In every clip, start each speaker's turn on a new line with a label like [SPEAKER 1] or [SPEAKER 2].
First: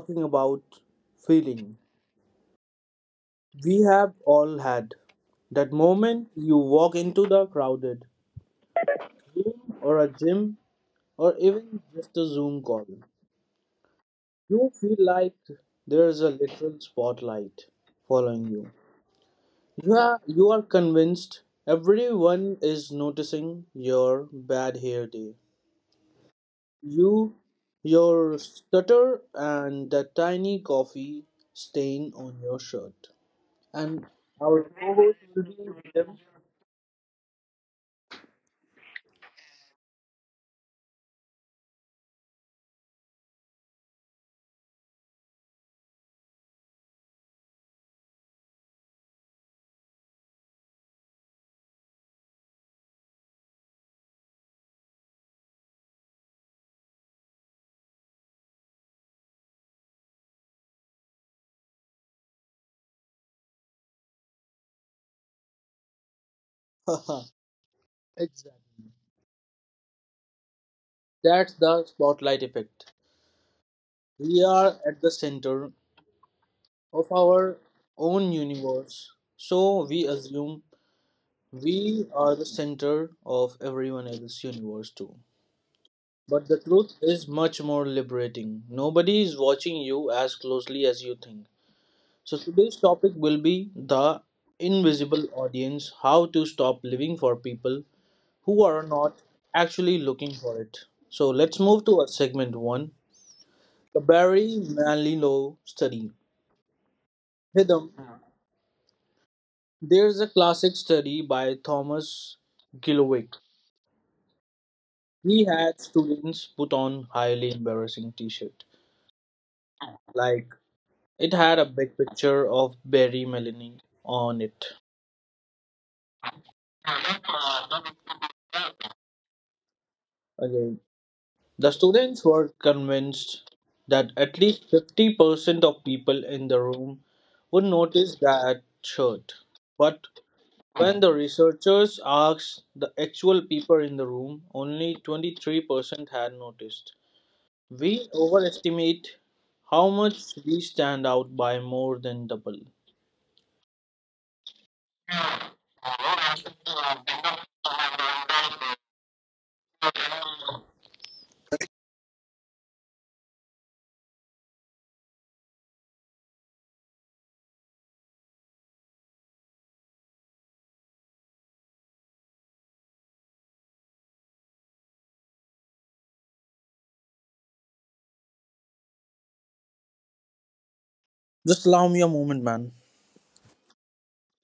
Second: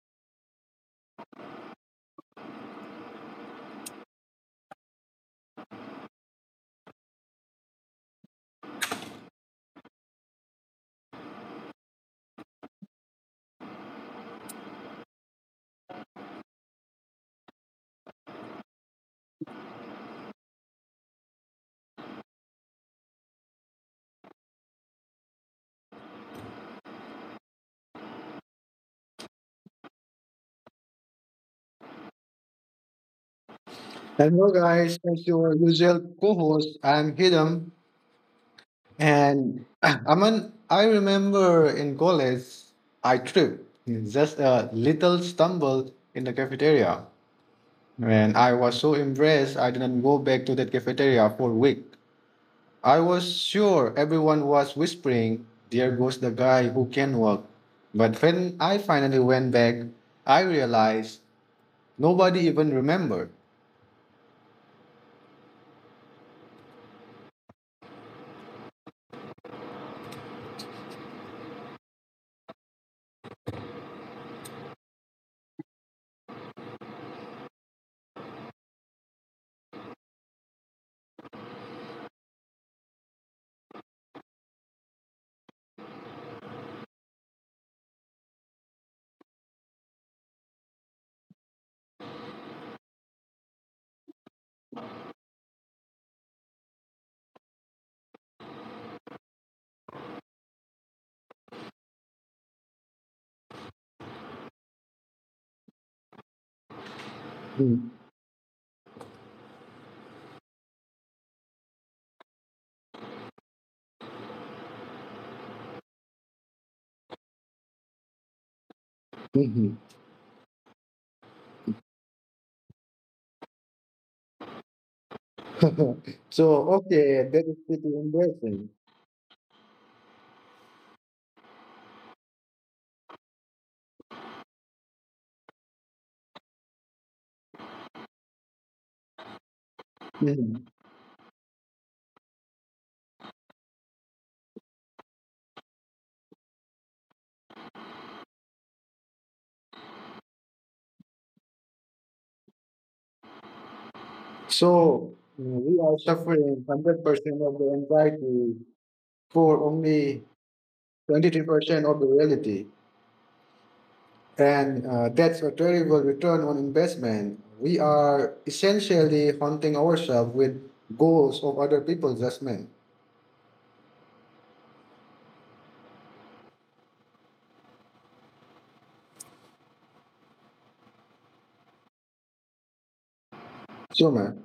[SPEAKER 1] talking about feeling. We have all had that moment you walk into the crowded room or a gym or even just a Zoom call. You feel like there's a literal spotlight following you. You are convinced everyone is noticing your bad hair day, You, your stutter, and the tiny coffee stain on your shirt. And
[SPEAKER 2] Hello,
[SPEAKER 1] our
[SPEAKER 2] guys.
[SPEAKER 1] co-host
[SPEAKER 2] It's
[SPEAKER 1] will
[SPEAKER 2] your
[SPEAKER 1] be
[SPEAKER 2] usual
[SPEAKER 1] them.
[SPEAKER 2] co-host. I'm Hiram, and Aman. I remember in college, I tripped, just a little stumble in the cafeteria, and I was so impressed, I didn't go back to that cafeteria for a week. I was sure everyone was whispering, "There goes the guy who can walk," but when I finally went back, I realized nobody even remembered.
[SPEAKER 1] Haha, exactly. That's the spotlight effect. We are at the center of our own universe, so we assume we are the center of everyone else's universe too. But the truth is much more liberating. Nobody is watching you as closely as you think. So, today's topic will be the invisible audience, how to stop living for people who are not actually looking for it. So, let's move to our segment one, the Barry Manilow study. Hidam, there's a classic study by Thomas Gilwick. He had students put on highly embarrassing t shirt. Like, it had a big picture of Barry Melanie on it.
[SPEAKER 2] So, okay, that is pretty embarrassing.
[SPEAKER 1] Okay. The students were convinced that at least 50% of people in the room would notice that shirt. But
[SPEAKER 2] Mhm.
[SPEAKER 1] when the researchers asked the actual people in the room, only 23% had noticed. We overestimate how much we stand out by more than double.
[SPEAKER 2] So, we are suffering 100% of the anxiety for only 23% of the reality. And that's a terrible return on investment. We are essentially haunting ourselves with goals of other people's judgment.
[SPEAKER 1] Just allow me a moment, man.
[SPEAKER 2] So, man,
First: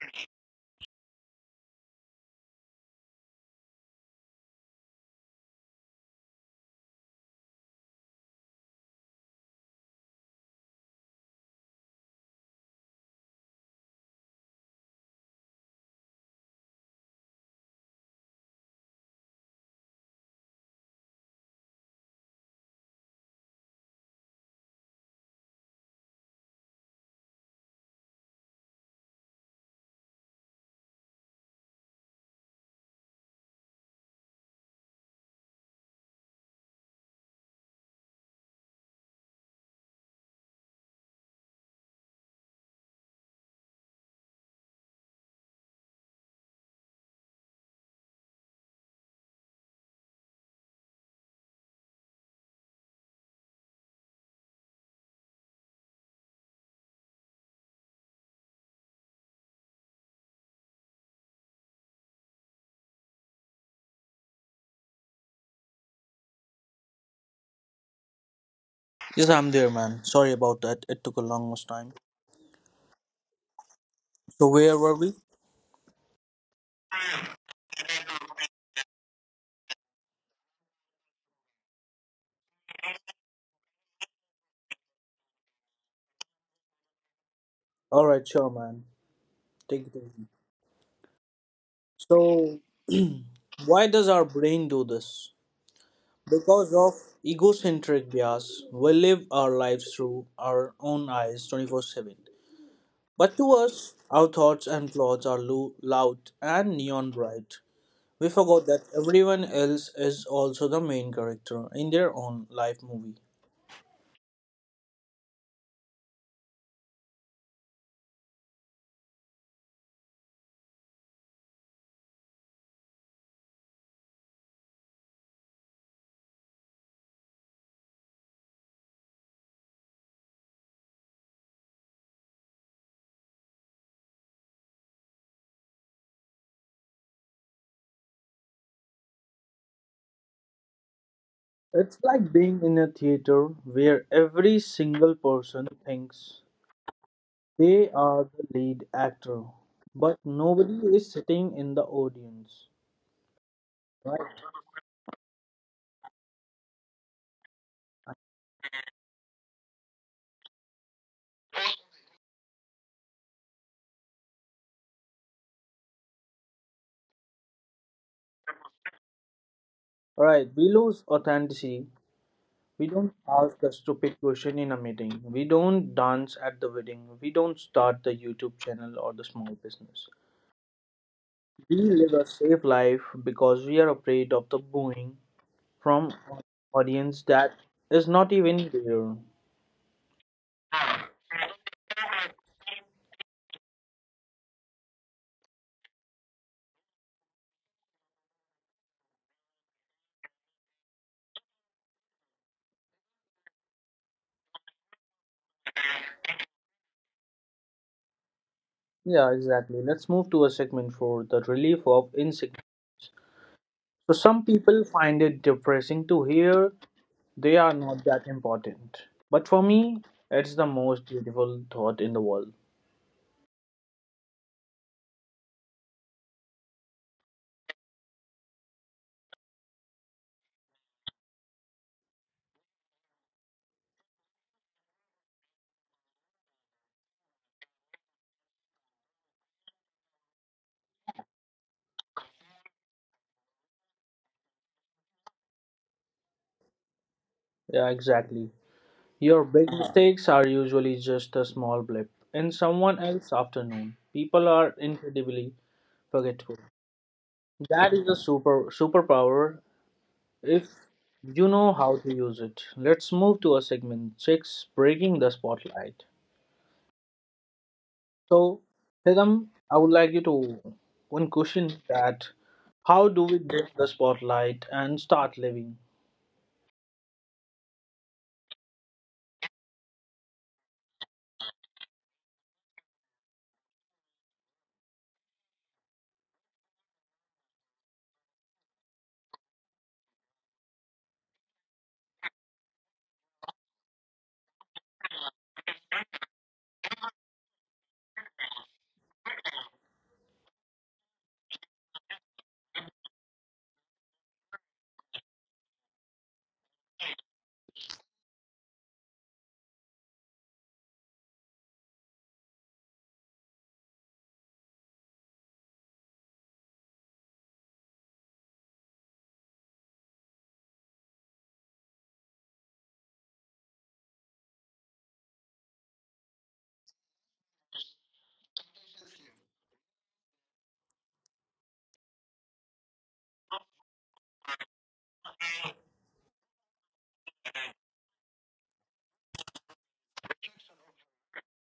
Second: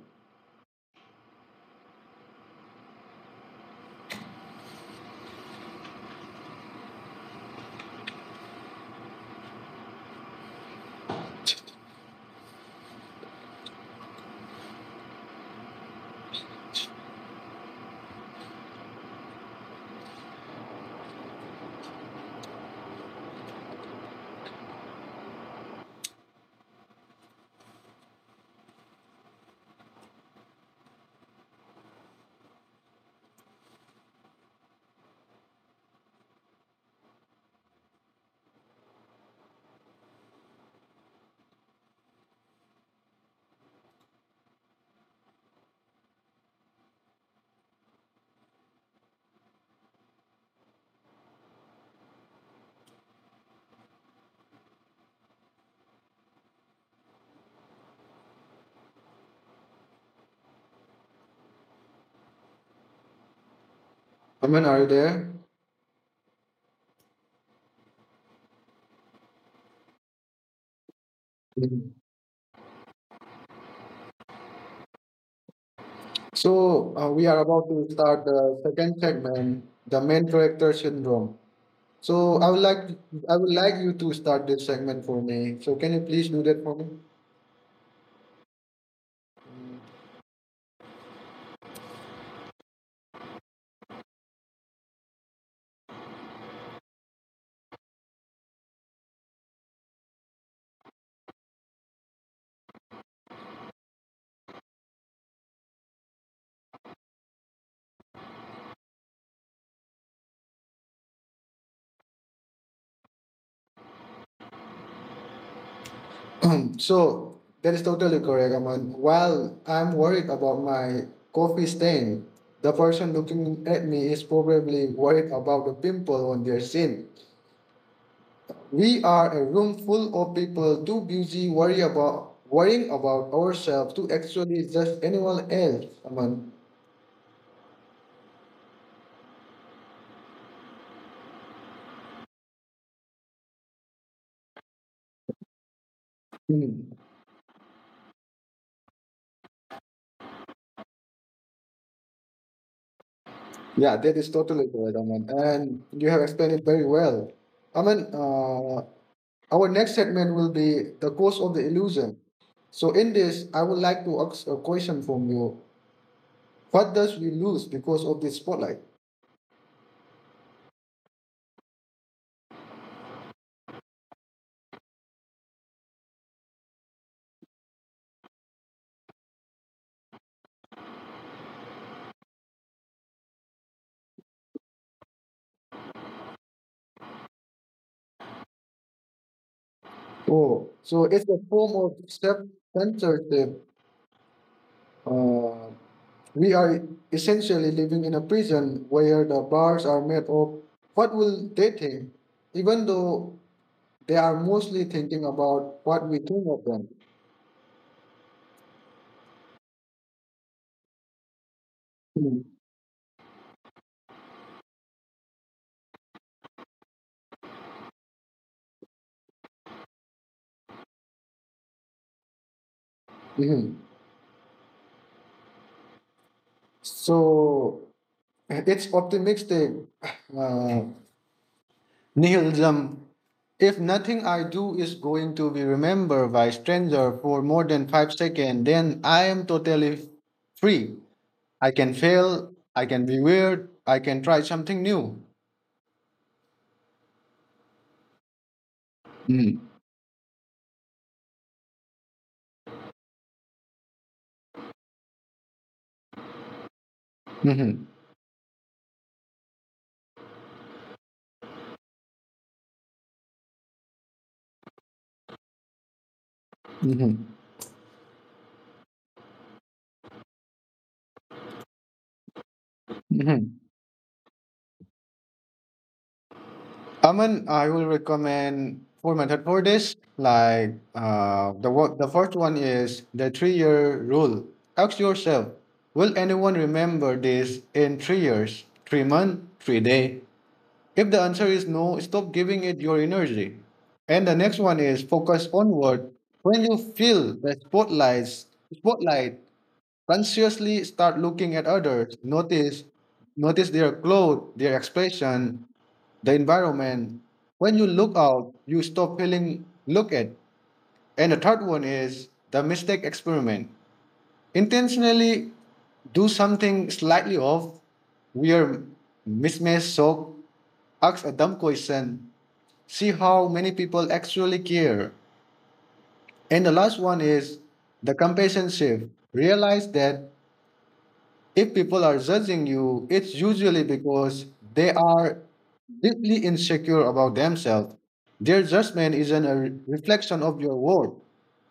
[SPEAKER 2] Aman, are you there?
[SPEAKER 1] Yes, I'm there, man. Sorry about that. It took a long
[SPEAKER 2] Mhm.
[SPEAKER 1] time. So, where were we?
[SPEAKER 2] So, we are about to start the second segment, the main character syndrome. So I would like I would like you to start this segment for me. So can you please do that for me?
[SPEAKER 1] Alright, sure, man. Take it easy. So, why does our brain do this? Because of egocentric bias, we live our lives through our own eyes 24/7. But to us, our thoughts and plots are loud and neon bright. We forgot that everyone else is also the main character in their own life movie.
[SPEAKER 2] So that is totally correct, Aman. While I'm worried about my coffee stain, the person looking at me is probably worried about the pimple on their shin. We are a room full of people too busy worrying about ourselves to actually judge anyone else, Aman.
[SPEAKER 1] It's like being in a theater where every single person thinks
[SPEAKER 2] Hmm.
[SPEAKER 1] they are the lead actor, but nobody is sitting in the audience.
[SPEAKER 2] Yeah, that
[SPEAKER 1] Right.
[SPEAKER 2] is totally correct, Aman. And you have explained it very well. Aman, our next segment will be the cause of the illusion. So, in this, I would like to ask a question from you. What does we lose because of the spotlight?
[SPEAKER 1] Right. We lose authenticity. We don't ask a stupid question in a meeting. We don't dance at the wedding. We don't start the YouTube channel or the small business. We live a safe life because we are afraid of the booing from an audience that is not even there.
[SPEAKER 2] Oh, so it's a form of self censorship. Uh, we are essentially living in a prison where the bars are made of what will they think, even though they are mostly thinking about what we think of them.
[SPEAKER 1] Yeah, exactly. Let's move to a segment for the relief of
[SPEAKER 2] Mhm.
[SPEAKER 1] insignificance. So some people find it depressing to hear they are not that important. But for me, it's the most beautiful thought in the world.
[SPEAKER 2] Mhm. So it's optimistic uh, nihilism. If nothing I do is going to be remembered by stranger for more than 5 seconds, then I am totally free. I can fail, I can be weird, I can try something new.
[SPEAKER 1] Yeah, exactly. Your
[SPEAKER 2] Mm-hmm.
[SPEAKER 1] big mistakes are usually just a small blip in someone else's afternoon. People are incredibly forgetful.
[SPEAKER 2] Mm-hmm.
[SPEAKER 1] That is a super superpower if you know how to use it. Let's move to a segment six, breaking the spotlight.
[SPEAKER 2] Mm-hmm.
[SPEAKER 1] So, Hidam, I would like you to one question that how do we
[SPEAKER 2] Mm-hmm.
[SPEAKER 1] break the spotlight and start living?
[SPEAKER 2] Aman, I will recommend four method for this. Like the first one is the 3 year rule. Ask yourself, will anyone remember this in 3 years, 3 months, 3 day? If the answer is no, stop giving it your energy. And the next one is focus onward. When you feel spotlight, consciously start looking at others, notice their clothes, their expression, the environment. When you look out you stop feeling look at. And the third one is the mistake experiment, intentionally do something slightly off, wear mismatched sock, ask a dumb question, see how many people actually care. And the last one is the compassion shift. Realize that if people are judging you, it's usually because they are deeply insecure about themselves. Their judgment isn't a reflection of your worth,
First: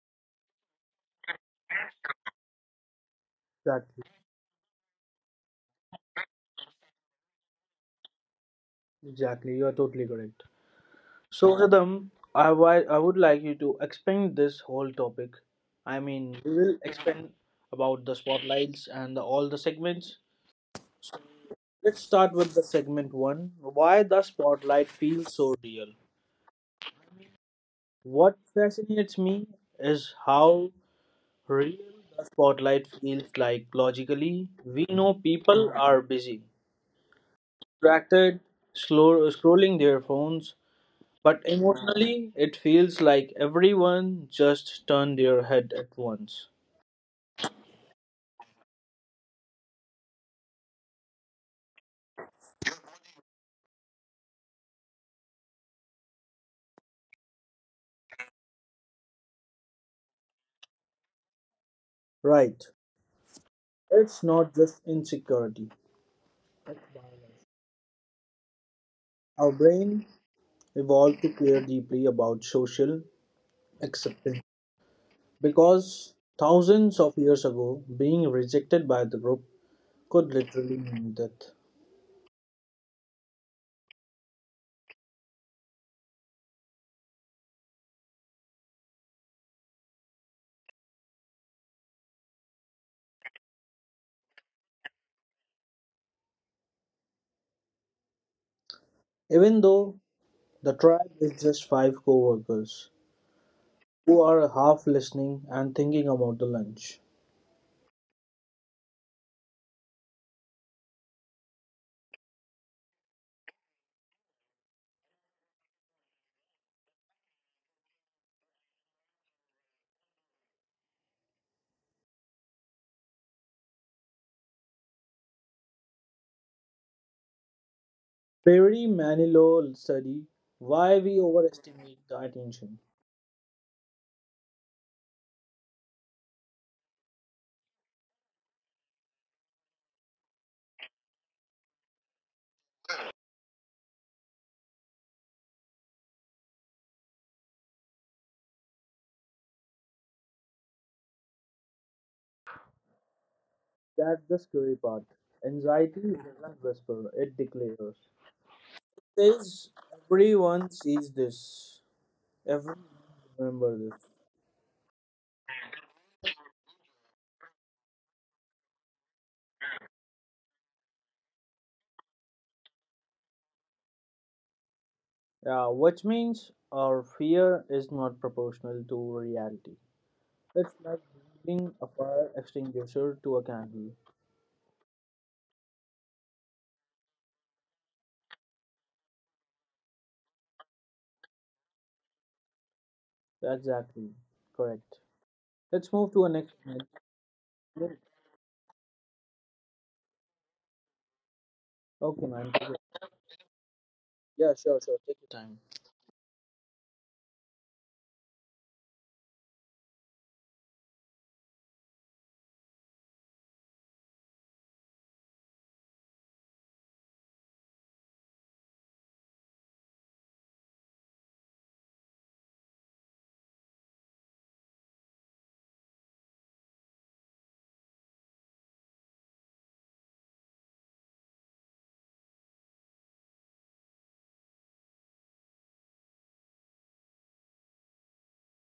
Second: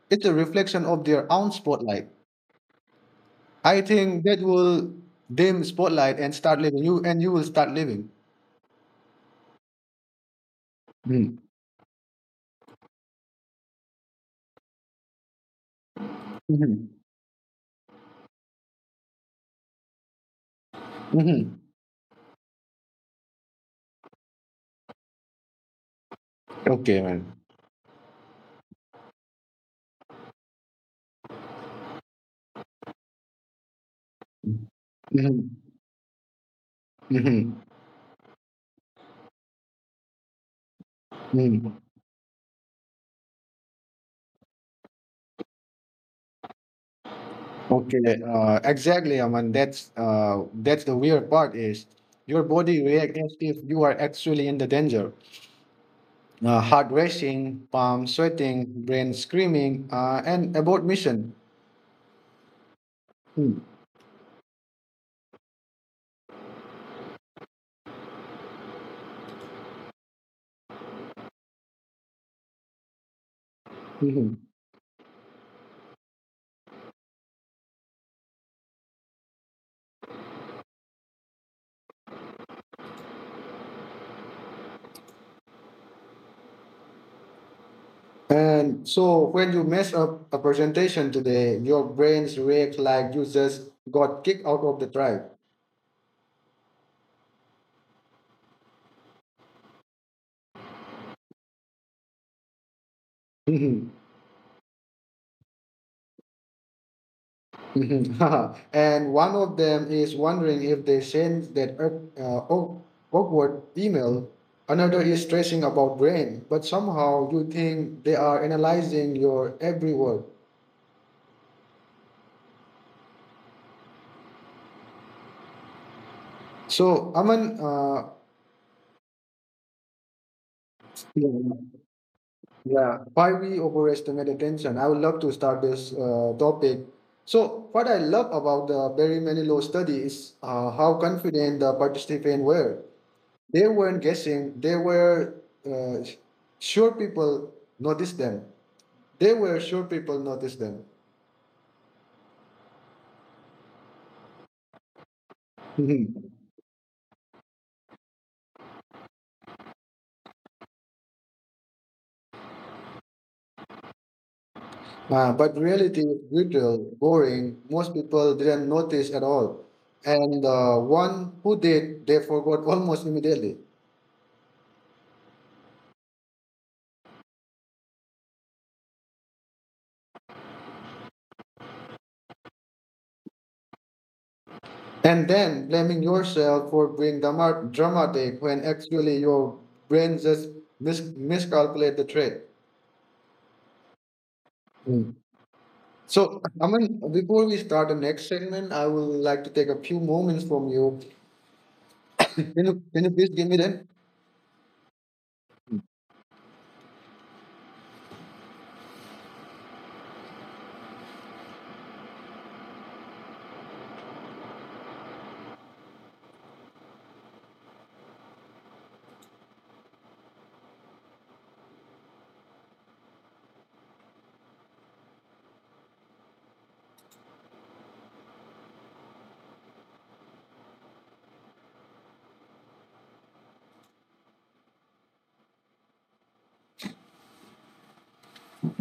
[SPEAKER 2] it's a reflection of their own spotlight. I
[SPEAKER 1] Exactly,
[SPEAKER 2] think that will dim spotlight and start living you, and you will start living.
[SPEAKER 1] exactly. You are totally correct.
[SPEAKER 2] Mm.
[SPEAKER 1] So, Rhythm, I would like you to expand this whole topic. I mean, we will
[SPEAKER 2] Mhm.
[SPEAKER 1] expand about the spotlights and the, all the segments.
[SPEAKER 2] Mhm.
[SPEAKER 1] Let's start with the segment one. Why the spotlight feels so real?
[SPEAKER 2] Okay, man.
[SPEAKER 1] What fascinates me is how real the spotlight feels, like, logically. We know
[SPEAKER 2] Mhm.
[SPEAKER 1] people are busy,
[SPEAKER 2] Mhm.
[SPEAKER 1] distracted, slow, scrolling their phones, but
[SPEAKER 2] Mhm.
[SPEAKER 1] emotionally, it feels like everyone just turned their head at once.
[SPEAKER 2] Okay, exactly, Aman. That's the weird part is your body reacts as if you are actually in the danger. Heart racing, palm sweating, brain screaming, and about mission.
[SPEAKER 1] Right.
[SPEAKER 2] Hmm.
[SPEAKER 1] It's not just insecurity. Our brain evolved to care deeply about social
[SPEAKER 2] Mhm.
[SPEAKER 1] acceptance because thousands of years ago, being rejected by the group could literally mean death.
[SPEAKER 2] And so when you mess up a presentation today, your brains react like you just got kicked out of the tribe.
[SPEAKER 1] Even though the tribe is just five co workers who are half listening and thinking about the lunch.
[SPEAKER 2] Mhm. And one of them is wondering if they sent that uh, awk- awkward email. Another is stressing about brain, but somehow you think they are analyzing your every word. So, Aman,
[SPEAKER 1] Perry Manilow study, why we
[SPEAKER 2] yeah,
[SPEAKER 1] overestimate the attention.
[SPEAKER 2] yeah, why we overestimate attention? I would love to start this topic. So, what I love about the Barry Manilow study is how confident the participants were. They weren't guessing. They were uh, sure people noticed them. They were sure people noticed them.
[SPEAKER 1] That's the scary part. Anxiety doesn't whisper, it declares. Says everyone sees this. Everyone remember this.
[SPEAKER 2] But reality is brutal, boring. Most people didn't notice at all. And one who did, they forgot almost immediately.
[SPEAKER 1] Yeah, which means our fear is not proportional to reality. It's like bringing a fire extinguisher to a candle.
[SPEAKER 2] And then blaming yourself for being dramatic when actually your brain just miscalculated the threat.
[SPEAKER 1] Exactly. Correct.
[SPEAKER 2] Mm.
[SPEAKER 1] Let's move to our
[SPEAKER 2] So,
[SPEAKER 1] next one.
[SPEAKER 2] Aman, before we start the next segment, I would like to take a few moments from you.
[SPEAKER 1] Okay, man.
[SPEAKER 2] Can you please give me that?
[SPEAKER 1] Yeah, sure, sure. Take your time.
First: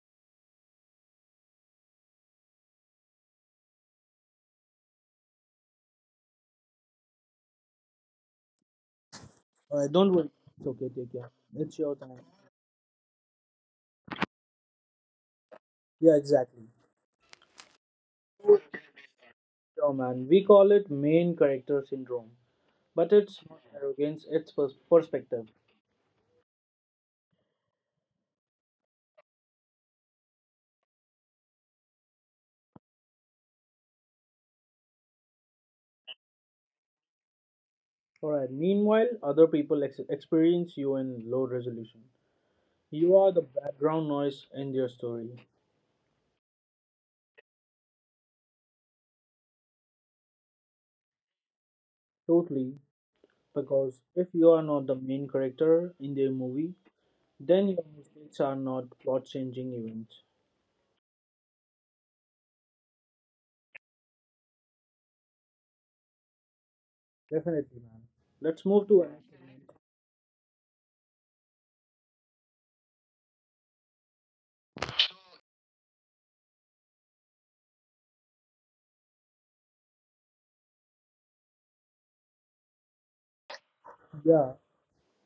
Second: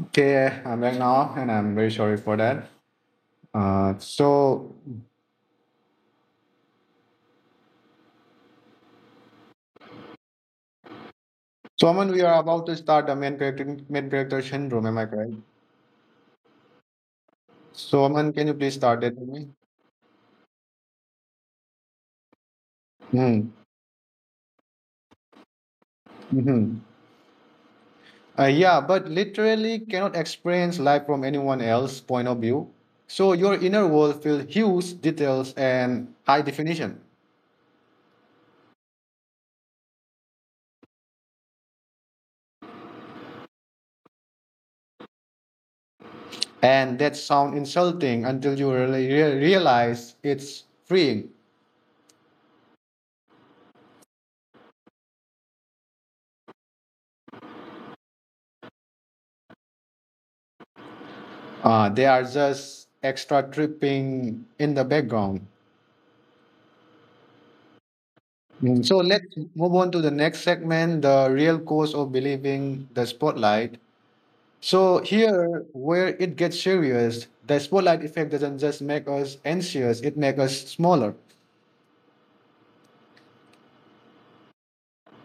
[SPEAKER 2] Okay, I'm back now, and I'm very sorry for that. Uh, so,
[SPEAKER 1] Alright, don't worry. It's okay, take care. It's
[SPEAKER 2] so
[SPEAKER 1] your
[SPEAKER 2] Aman,
[SPEAKER 1] time.
[SPEAKER 2] we are about to start main character syndrome. Am I correct?
[SPEAKER 1] Yeah, exactly.
[SPEAKER 2] So, Aman, can you please start that with me?
[SPEAKER 1] Sure, man. We call it main character syndrome, but it's
[SPEAKER 2] Hmm.
[SPEAKER 1] not arrogance, it's perspective.
[SPEAKER 2] Mm-hmm. Yeah, but literally cannot experience life from anyone else's point of view. So your inner world feels huge, details, and high definition.
[SPEAKER 1] Alright, meanwhile, other people experience you in low resolution. You are the background noise in their story.
[SPEAKER 2] And that sound insulting until you really realize it's freeing.
[SPEAKER 1] Totally, because if you are not the main character in their movie, then your mistakes are not plot changing events.
[SPEAKER 2] They are just extra tripping in the background.
[SPEAKER 1] Definitely, man. Let's move
[SPEAKER 2] So
[SPEAKER 1] to.
[SPEAKER 2] let's move on to the next segment, the real cause of believing the spotlight. So here, where it gets serious, the spotlight effect doesn't just make us anxious; it makes us smaller,
[SPEAKER 1] Yeah.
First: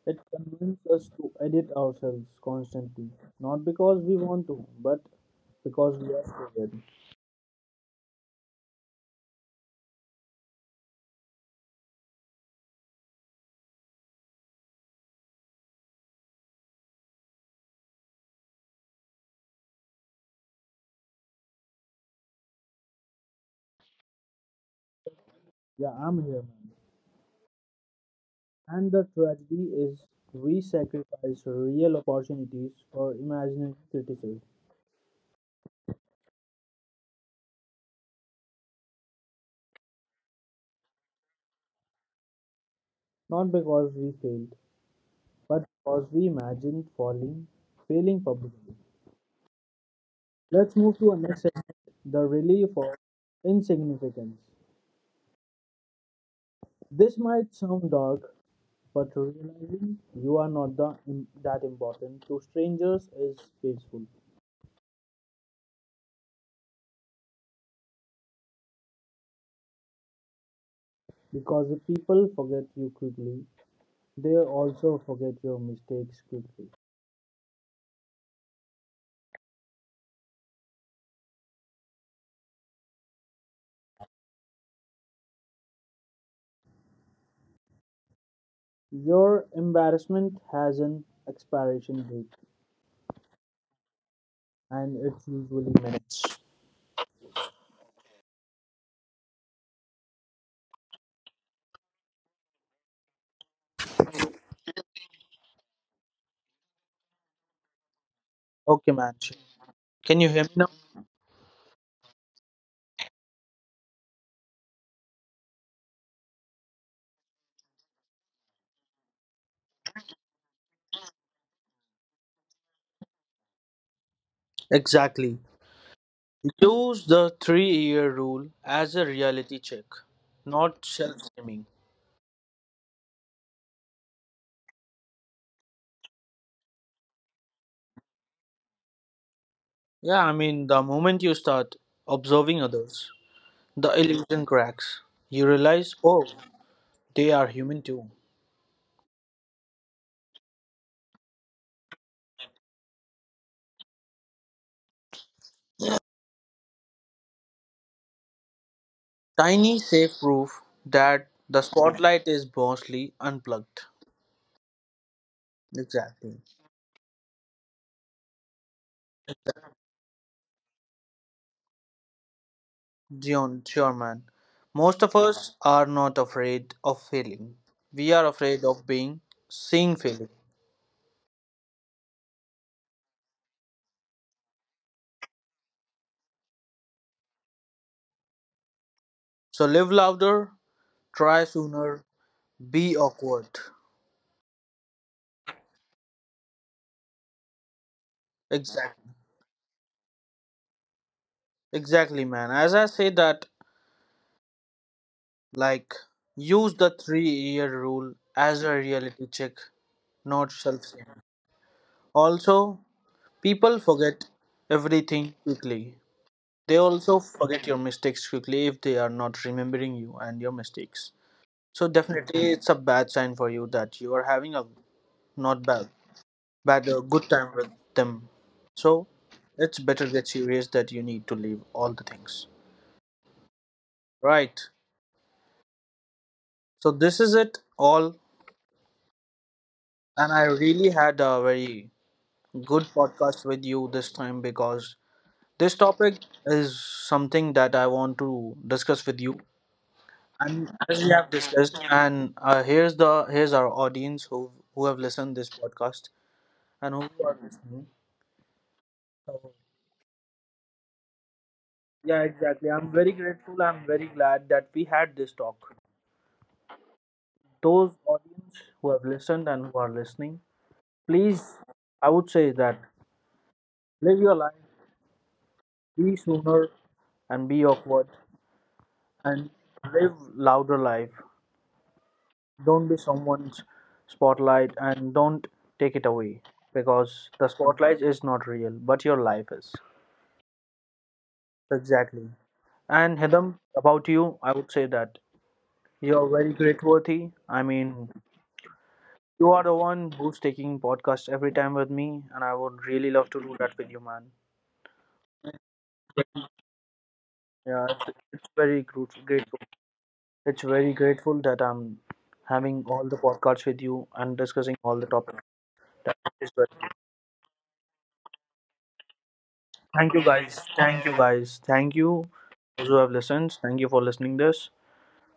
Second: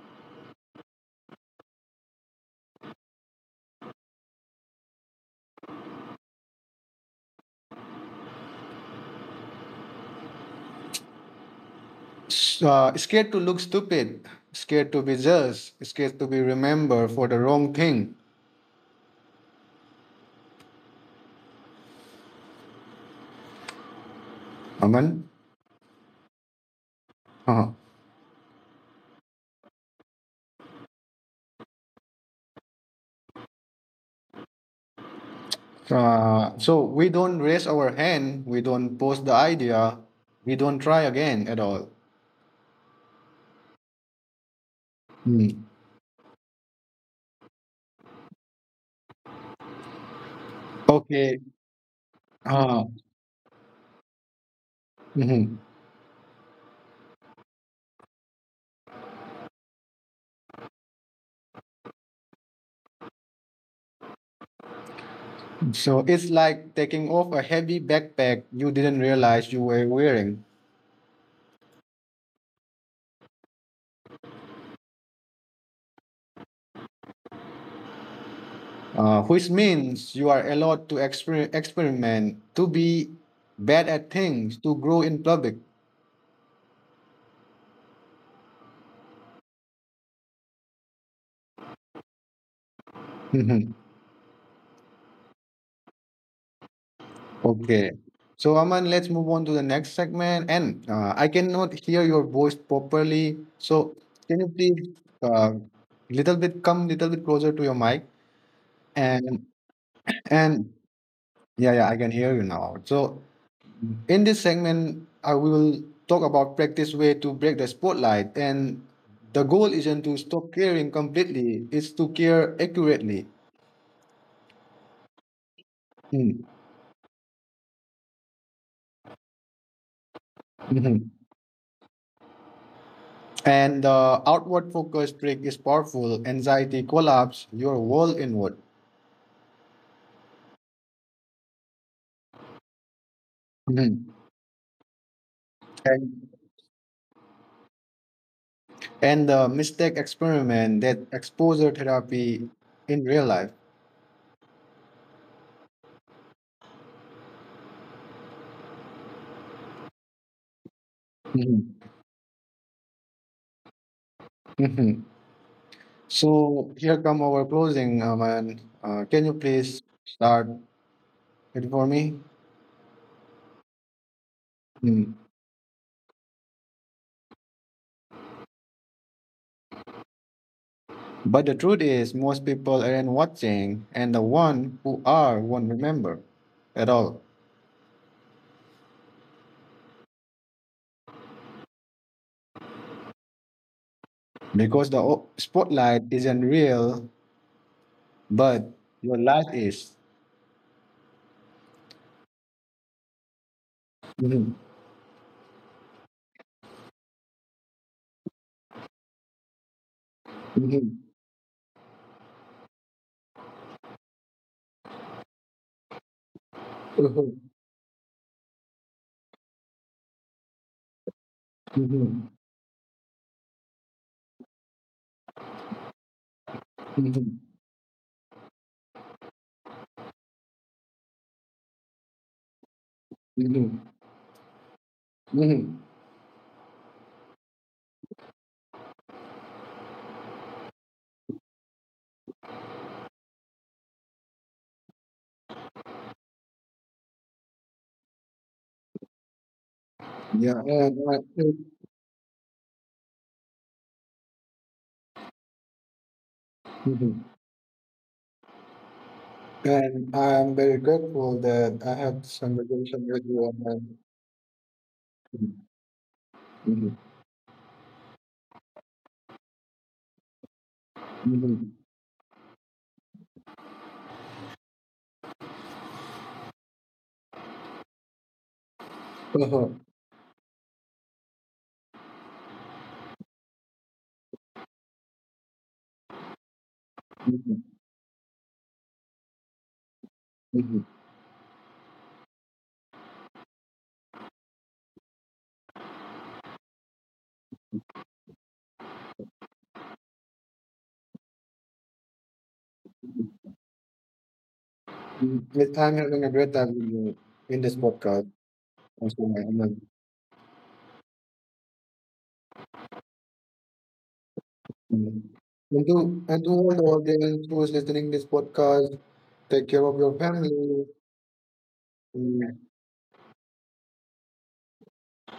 [SPEAKER 1] It convinces us to edit ourselves constantly, not because we want to, but because we are scared.
[SPEAKER 2] Scared to look stupid, scared to be judged, scared to be remembered for the wrong thing. Aman.
[SPEAKER 1] Yeah, I'm here, man.
[SPEAKER 2] Uh-huh.
[SPEAKER 1] And the tragedy is we sacrifice real opportunities for imaginary criticism,
[SPEAKER 2] So we don't raise our hand, we don't post the idea, we don't try again at all.
[SPEAKER 1] not because we failed,
[SPEAKER 2] Mm.
[SPEAKER 1] but because we imagined falling, failing publicly. Let's move to our
[SPEAKER 2] Okay.
[SPEAKER 1] next segment: the relief
[SPEAKER 2] Uh,
[SPEAKER 1] of insignificance.
[SPEAKER 2] mhm.
[SPEAKER 1] This might sound dark, but realizing you are not the, that important to strangers is painful
[SPEAKER 2] So it's like taking off a heavy backpack you didn't realize you were wearing,
[SPEAKER 1] because if people forget you quickly, they also forget your mistakes quickly.
[SPEAKER 2] which means you are allowed to experiment, to be bad at things, to grow in public.
[SPEAKER 1] Your embarrassment has an expiration date, and it's usually minutes.
[SPEAKER 2] Okay. So, Aman, let's move on to the next segment. And I cannot hear your voice properly. So, can you please uh, little bit come little bit closer to your mic?
[SPEAKER 1] Okay, man.
[SPEAKER 2] And
[SPEAKER 1] Can you hear me now?
[SPEAKER 2] and yeah, I can hear you now. So, in this segment, I will talk about practice way to break the spotlight. And the goal isn't to stop caring completely; it's to care accurately.
[SPEAKER 1] Exactly.
[SPEAKER 2] Mm,
[SPEAKER 1] Use the 3-year rule as a reality check, not self
[SPEAKER 2] mhm.
[SPEAKER 1] shaming.
[SPEAKER 2] And the outward focus trick is powerful. Anxiety collapse your world inward.
[SPEAKER 1] Yeah, I mean, the moment you start observing others, the
[SPEAKER 2] Mhm.
[SPEAKER 1] illusion cracks. You realize, oh,
[SPEAKER 2] And,
[SPEAKER 1] they are human too.
[SPEAKER 2] and the mistake experiment that exposure therapy in real life.
[SPEAKER 1] Tiny safe proof that the
[SPEAKER 2] Mhm.
[SPEAKER 1] spotlight is mostly unplugged.
[SPEAKER 2] Mhm.
[SPEAKER 1] Exactly.
[SPEAKER 2] So here come our closing, Man, can you please start it for me?
[SPEAKER 1] Dion, sure, man. Most
[SPEAKER 2] Mm.
[SPEAKER 1] of us are not afraid of failing. We are afraid of being seen failing.
[SPEAKER 2] But the truth is, most people aren't watching, and the one who are won't remember at all
[SPEAKER 1] So live louder, try sooner, be awkward.
[SPEAKER 2] because spotlight isn't real but
[SPEAKER 1] Exactly.
[SPEAKER 2] your life is.
[SPEAKER 1] Exactly, man. As I say that,
[SPEAKER 2] Mhm,
[SPEAKER 1] like, use the 3-year rule as a reality check, not
[SPEAKER 2] mhm,
[SPEAKER 1] self. Also, people forget everything quickly. They also
[SPEAKER 2] mhm,
[SPEAKER 1] forget your mistakes quickly if they are not remembering you and your mistakes. So
[SPEAKER 2] mhm,
[SPEAKER 1] definitely, it's a bad sign for you that you are having a not bad, bad, a good
[SPEAKER 2] mhm,
[SPEAKER 1] time with them. So it's better get serious that you need to leave all the things.
[SPEAKER 2] mhm,
[SPEAKER 1] Right.
[SPEAKER 2] mhm.
[SPEAKER 1] So this is it all, and I really had a very good podcast with you this time because this topic is something that I want to discuss with you.
[SPEAKER 2] Yeah,
[SPEAKER 1] And
[SPEAKER 2] and
[SPEAKER 1] as we
[SPEAKER 2] I
[SPEAKER 1] have
[SPEAKER 2] think-
[SPEAKER 1] discussed, and here's the here's our audience who have listened this podcast and who
[SPEAKER 2] mhm.
[SPEAKER 1] are listening. So,
[SPEAKER 2] And I'm very grateful that I had
[SPEAKER 1] yeah,
[SPEAKER 2] this
[SPEAKER 1] exactly. I'm
[SPEAKER 2] conversation
[SPEAKER 1] very
[SPEAKER 2] with you.
[SPEAKER 1] grateful. I'm
[SPEAKER 2] And
[SPEAKER 1] very glad that we had this talk.
[SPEAKER 2] mhm,
[SPEAKER 1] Those audience who have listened and who are listening, please,
[SPEAKER 2] mhm,
[SPEAKER 1] I would say that live your life, be sooner, and be awkward, and
[SPEAKER 2] uh,
[SPEAKER 1] live louder life. Don't be someone's spotlight, and don't take it away
[SPEAKER 2] mhm,
[SPEAKER 1] because the
[SPEAKER 2] mhm,
[SPEAKER 1] spotlight is not real, but your life is.
[SPEAKER 2] mhm.
[SPEAKER 1] Exactly. And Hidam, about you, I would say that you're very grit-worthy. I mean, you are the one who's taking podcast every time with me, and I would really love to do that with you, man.
[SPEAKER 2] Yes, I'm having a great time with you in this
[SPEAKER 1] Yeah, it's,
[SPEAKER 2] podcast.
[SPEAKER 1] it's very
[SPEAKER 2] Also,
[SPEAKER 1] grateful. Grateful.
[SPEAKER 2] and,
[SPEAKER 1] It's very grateful that I'm having all the podcasts with you and discussing all the
[SPEAKER 2] Mhm.
[SPEAKER 1] topics. That
[SPEAKER 2] And to
[SPEAKER 1] is
[SPEAKER 2] all
[SPEAKER 1] very.
[SPEAKER 2] the audience who is listening this podcast, take care of your
[SPEAKER 1] Thank you guys.
[SPEAKER 2] family.
[SPEAKER 1] Thank you guys. Thank you those who have listened. Thank you for listening this.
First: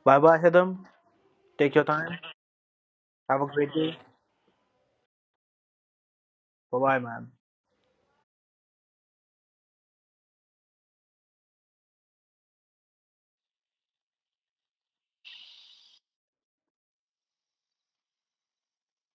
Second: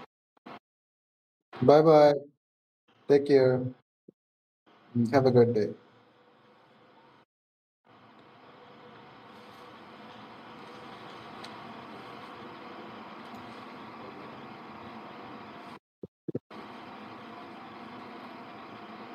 [SPEAKER 1] Bye bye, Hidam. Take
[SPEAKER 2] Bye
[SPEAKER 1] your
[SPEAKER 2] bye.
[SPEAKER 1] time.
[SPEAKER 2] Take
[SPEAKER 1] Have a
[SPEAKER 2] care.
[SPEAKER 1] great day.
[SPEAKER 2] Have a good day.
[SPEAKER 1] Bye bye, man.